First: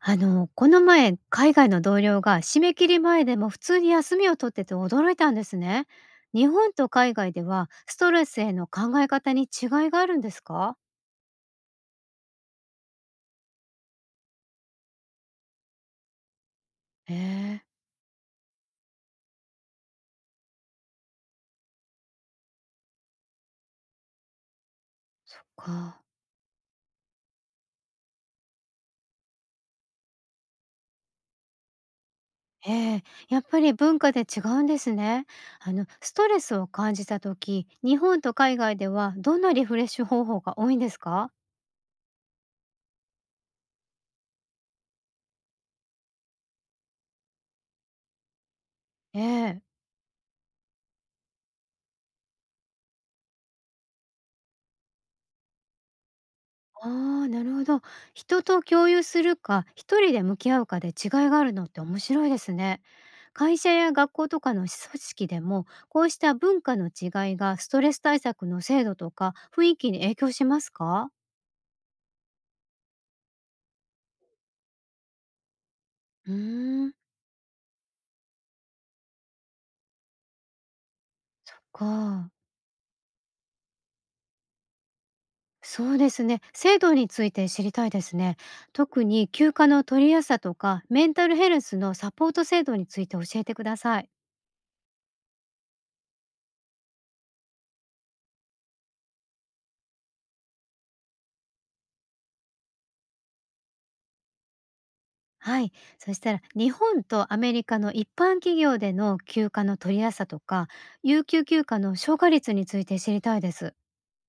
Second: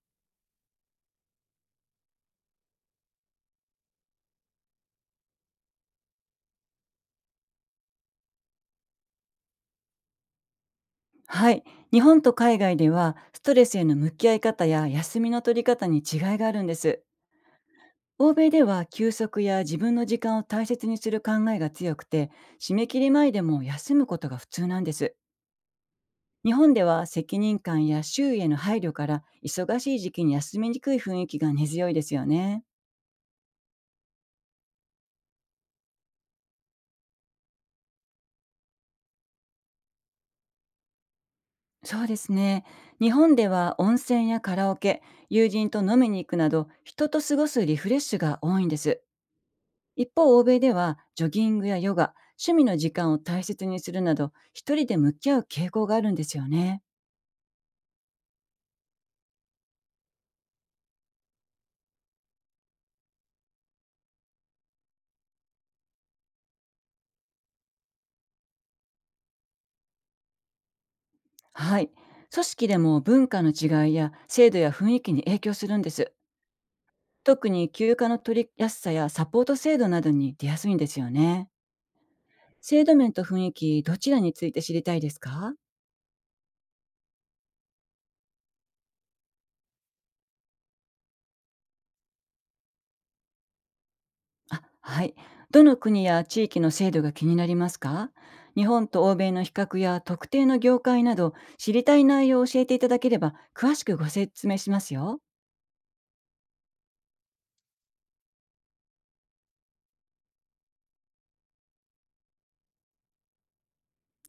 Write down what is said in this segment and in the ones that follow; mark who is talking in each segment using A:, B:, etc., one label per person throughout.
A: この前、海外の同僚が締め切り前でも普通に休みを取ってて驚いたんですね。日本と海外ではストレスへの考え方に違いがあるんですか？
B: はい。日本と海外ではストレスへの向き合い方や休みの取り方に違いがあるんです。
A: えー、
B: 欧米では休息や自分の時間を大切にする考えが強くて、締め切り前でも休むことが普通なんです。
A: そっか。
B: 日本では責任感や周囲への配慮から忙しい時期に休みにくい雰囲気が根強いですよね。
A: ええ。やっぱり文化で違うんですね。ストレスを感じた時、日本と海外ではどんなリフレッシュ方法が多いんですか？
B: そうですね。日本では温泉やカラオケ、友人と飲みに行くなど人と過ごすリフレッシュが多いんです。
A: ええ。
B: 一方、欧米ではジョギングやヨガ、趣味の時間を大切にするなど、一人で向き合う傾向があるんですよね。
A: ああ、なるほど。人と共有するか、一人で向き合うかで違いがあるのって面白いですね。会社や学校とかの組織でも、こうした文化の違いがストレス対策の制度とか雰囲気に影響しますか？
B: はい。組織でも文化の違いや制度や雰囲気に影響するんです。
A: うーん、
B: 特に休暇の取りやすさやサポート制度などに出やすいんですよね。
A: そっか。
B: 制度面と雰囲気、どちらについて知りたいですか？
A: そうですね。制度について知りたいですね。特に休暇の取りやすさとか、メンタルヘルスのサポート制度について教えてください。
B: あ、はい。どの国や地域の制度が気になりますか？日本と欧米の比較や特定の業界など、知りたい内容を教えていただければ詳しくご説明しますよ。
A: はい。そしたら、日本とアメリカの一般企業での休暇の取りやすさとか、有給休暇の消化率について知りたいです。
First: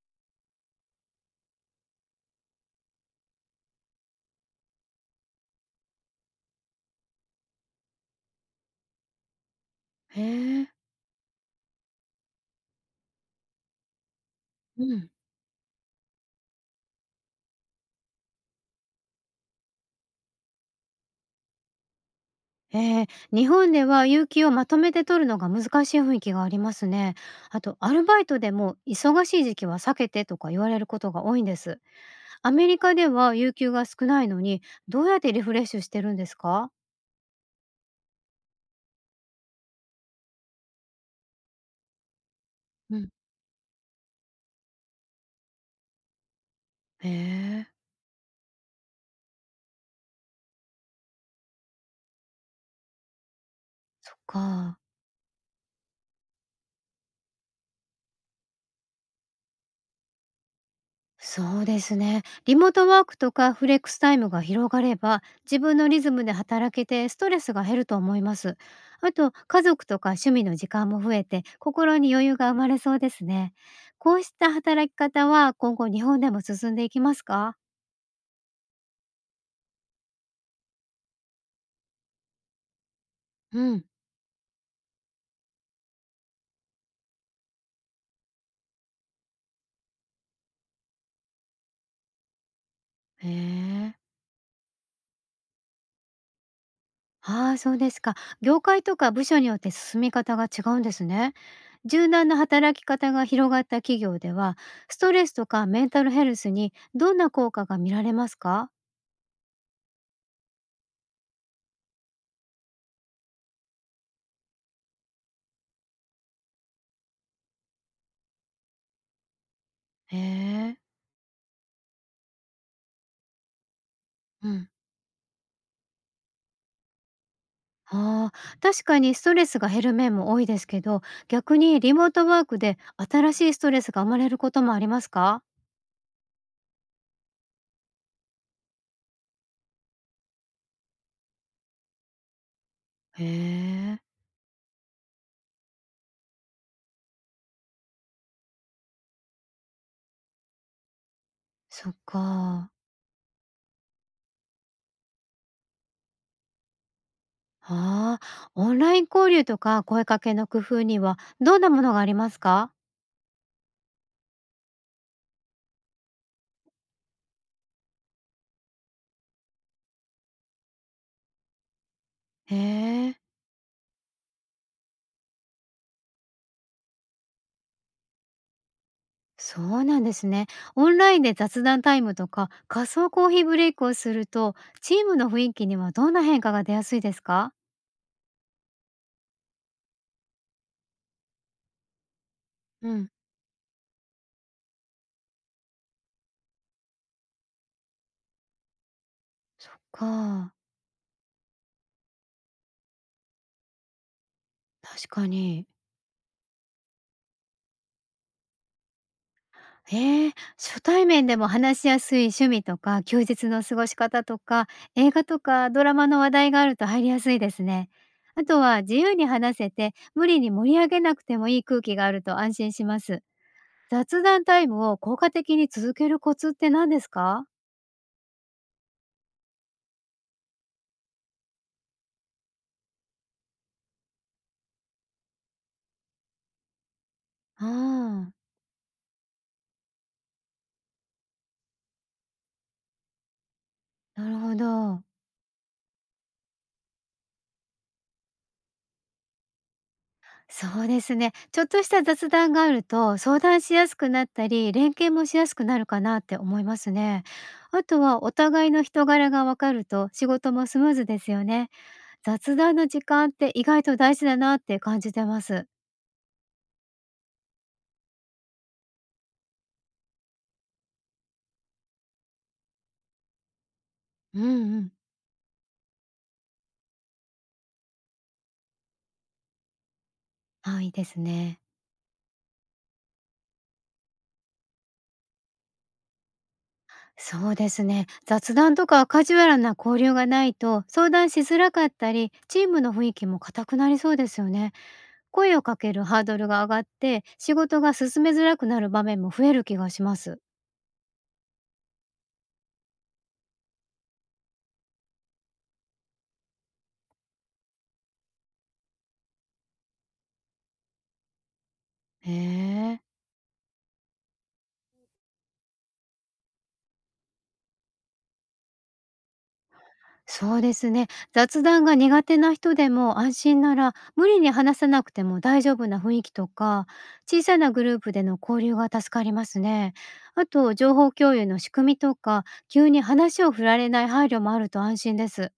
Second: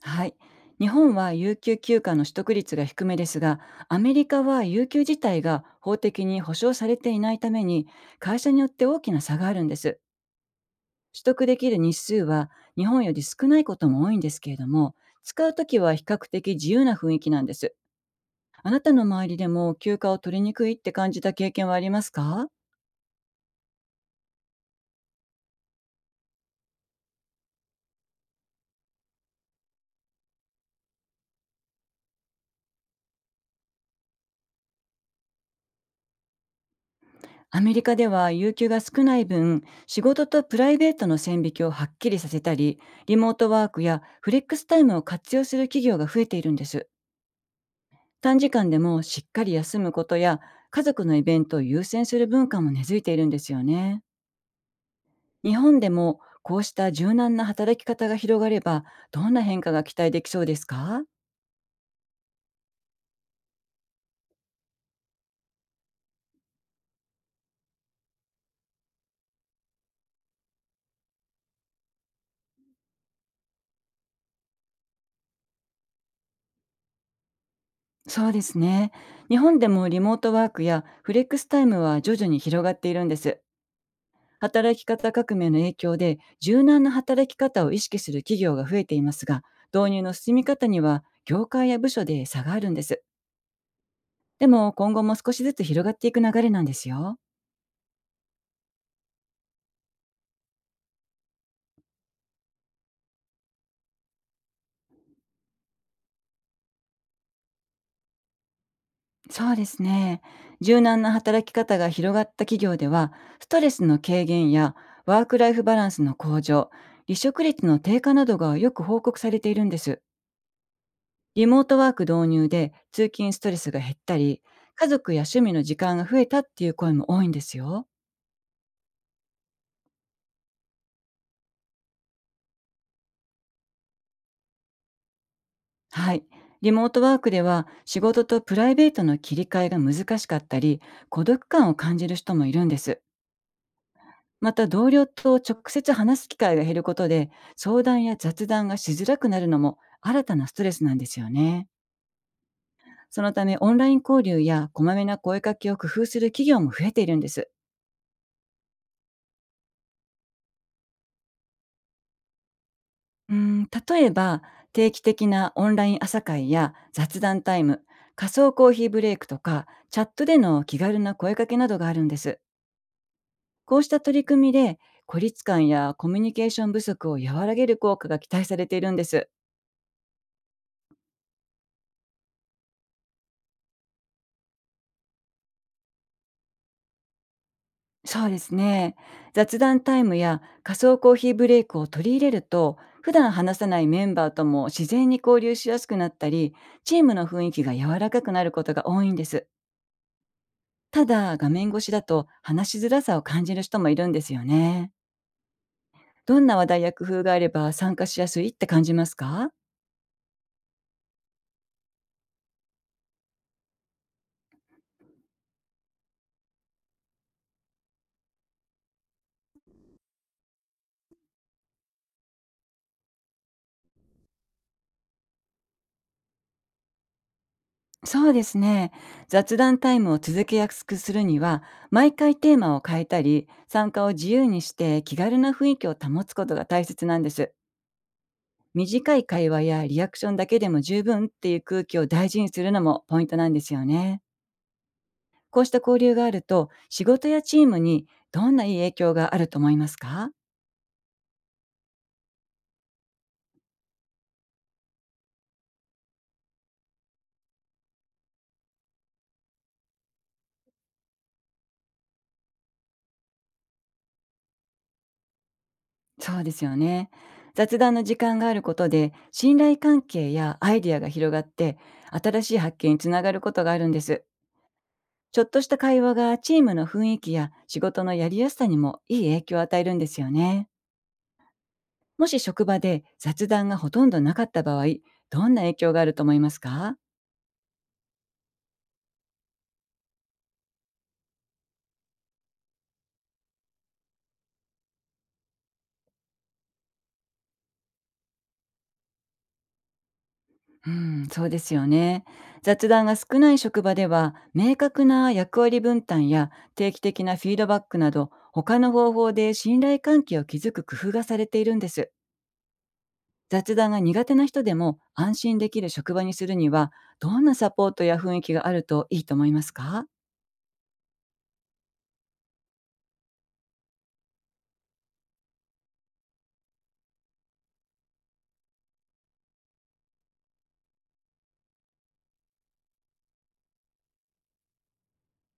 B: はい。日本は有給休暇の取得率が低めですが、アメリカは有給自体が法的に保障されていないために、会社によって大きな差があるんです。
A: へえ。
B: 取得できる日数は日本より少ないことも多いんですけれど
A: う
B: も、
A: ん。
B: 使うときは比較的自由な雰囲気なんです。あなたの周りでも休暇を取りにくいって感じた経験はありますか？
A: えー、日本では有給をまとめて取るのが難しい雰囲気がありますね。あと、アルバイトでも忙しい時期は避けてとか言われることが多いんです。アメリカでは有給が少ないのに、どうやってリフレッシュしてるんですか？
B: アメリカでは有給が少ない分、仕事とプライベートの線引きをはっきりさせたり、
A: うん。
B: リモートワークやフレックスタイムを活用する企業が増えているんです。
A: へえ。
B: 短時間でもしっかり休むことや、家族のイベントを優先する文化も根付いているんですよね。
A: そっか。
B: 日本でもこうした柔軟な働き方が広がれば、どんな変化が期待できそうですか？
A: そうですね。リモートワークとかフレックスタイムが広がれば、自分のリズムで働けてストレスが減ると思います。あと、家族とか趣味の時間も増えて、心に余裕が生まれそうですね。こうした働き方は今後日本でも進んでいきますか？
B: そうですね。日本でもリモートワークやフレックスタイムは徐々に広がっているんです。
A: うん。
B: 働き方革命の影響で柔軟な働き方を意識する企業が増えていますが、導入の進み方には業界や部署で差があるんです。
A: へえ。
B: でも今後も少しずつ広がっていく流れなんですよ。
A: ああ、そうですか。業界とか部署によって進み方が違うんですね。柔軟な働き方が広がった企業では、ストレスとかメンタルヘルスにどんな効果が見られますか？
B: そうですね。柔軟な働き方が広がった企業では、ストレスの軽減やワークライフバランスの向上、離職率の低下などがよく報告されているんです。
A: へえ、
B: リモートワーク導入で通勤ストレスが減ったり、
A: うん。
B: 家族や趣味の時間が増えたっていう声も多いんですよ。
A: ああ、確かにストレスが減る面も多いですけど、逆にリモートワークで新しいストレスが生まれることもありますか？
B: はい。リモートワークでは仕事とプライベートの切り替えが難しかったり、孤独感を感じる人もいるんです。
A: へえ、
B: また同僚と直接話す機会が減ることで、相談や雑談がしづらくなるのも新たなストレスなんですよね。
A: そっか。
B: そのためオンライン交流やこまめな声かけを工夫する企業も増えているんです。
A: ああ、オンライン交流とか声かけの工夫にはどんなものがありますか？
B: うん、例えば定期的なオンライン朝会や雑談タイム、仮想コーヒーブレイクとかチャットでの気軽な声かけなどがあるんです。
A: へえ、
B: こうした取り組みで孤立感やコミュニケーション不足を和らげる効果が期待されているんです。
A: そうなんですね。オンラインで雑談タイムとか仮想コーヒーブレイクをすると、チームの雰囲気にはどんな変化が出やすいですか？
B: そうですね。雑談タイムや仮想コーヒーブレイクを取り入れると、
A: うん、
B: 普段話さないメンバーとも自然に交流しやすくなったり、チームの雰囲気が柔らかくなることが多いんです。
A: そっか、
B: ただ、画面越しだと話しづらさを感じる人もいるんですよね。
A: 確かに。
B: どんな話題や工夫があれば参加しやすいって感じますか？
A: へえ、初対面でも話しやすい趣味とか、休日の過ごし方とか、映画とかドラマの話題があると入りやすいですね。あとは自由に話せて、無理に盛り上げなくてもいい空気があると安心します。雑談タイムを効果的に続けるコツって何ですか？
B: そうですね。雑談タイムを続けやすくするには、毎回テーマを変えたり、参加を自由にして気軽な雰囲気を保つことが大切なんです。
A: ああ、
B: 短い会話やリアクションだけでも十分っていう空気を大事にするのもポイントなんですよね。
A: なるほど。
B: こうした交流があると、仕事やチームにどんないい影響があると思いますか？
A: そうですね。ちょっとした雑談があると相談しやすくなったり、連携もしやすくなるかなって思いますね。あとはお互いの人柄がわかると仕事もスムーズですよね。雑談の時間って意外と大事だなって感じてます。
B: そうですよね。雑談の時間があることで、信頼関係やアイディアが広がって、新しい発見につながることがあるんです。
A: うんうん。
B: ちょっとした会話がチームの雰囲気や仕事のやりやすさにもいい影響を与えるんですよね。
A: あ、いいですね。
B: もし職場で雑談がほとんどなかった場合、どんな影響があると思いますか？
A: そうですね。雑談とかカジュアルな交流がないと相談しづらかったり、チームの雰囲気も硬くなりそうですよね。声をかけるハードルが上がって、仕事が進めづらくなる場面も増える気がします。
B: うん、そうですよね。雑談が少ない職場では、明確な役割分担や定期的なフィードバックなど、他の方法で信頼関係を築く工夫がされているんです。
A: へえ。
B: 雑談が苦手な人でも安心できる職場にするには、どんなサポートや雰囲気があるといいと思いますか？
A: そうですね。雑談が苦手な人でも安心なら、無理に話さなくても大丈夫な雰囲気とか、小さなグループでの交流が助かりますね。あと、情報共有の仕組みとか、急に話を振られない配慮もあると安心です。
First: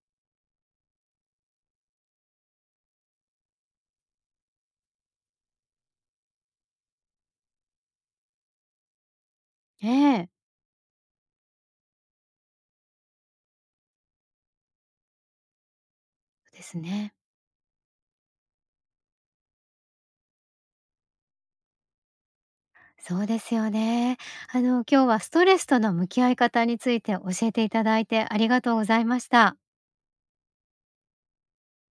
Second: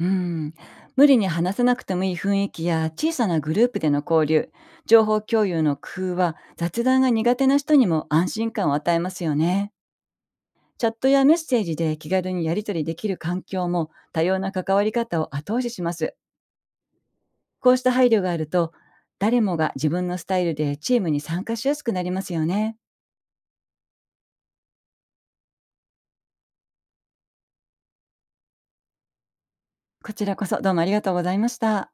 B: うん、無理に話さなくてもいい雰囲気や小さなグループでの交流、情報共有の工夫は雑談が苦手な人にも安心感を与えますよね。
A: ええ。
B: チャットやメッセージで気軽にやり取りできる環境も多様な関わり方を後押しします。
A: そうですね。
B: こうした配慮があると、誰もが自分のスタイルでチームに参加しやすくなりますよね。
A: そうですよね。今日はストレスとの向き合い方について教えていただいてありがとうございました。
B: こちらこそどうもありがとうございました。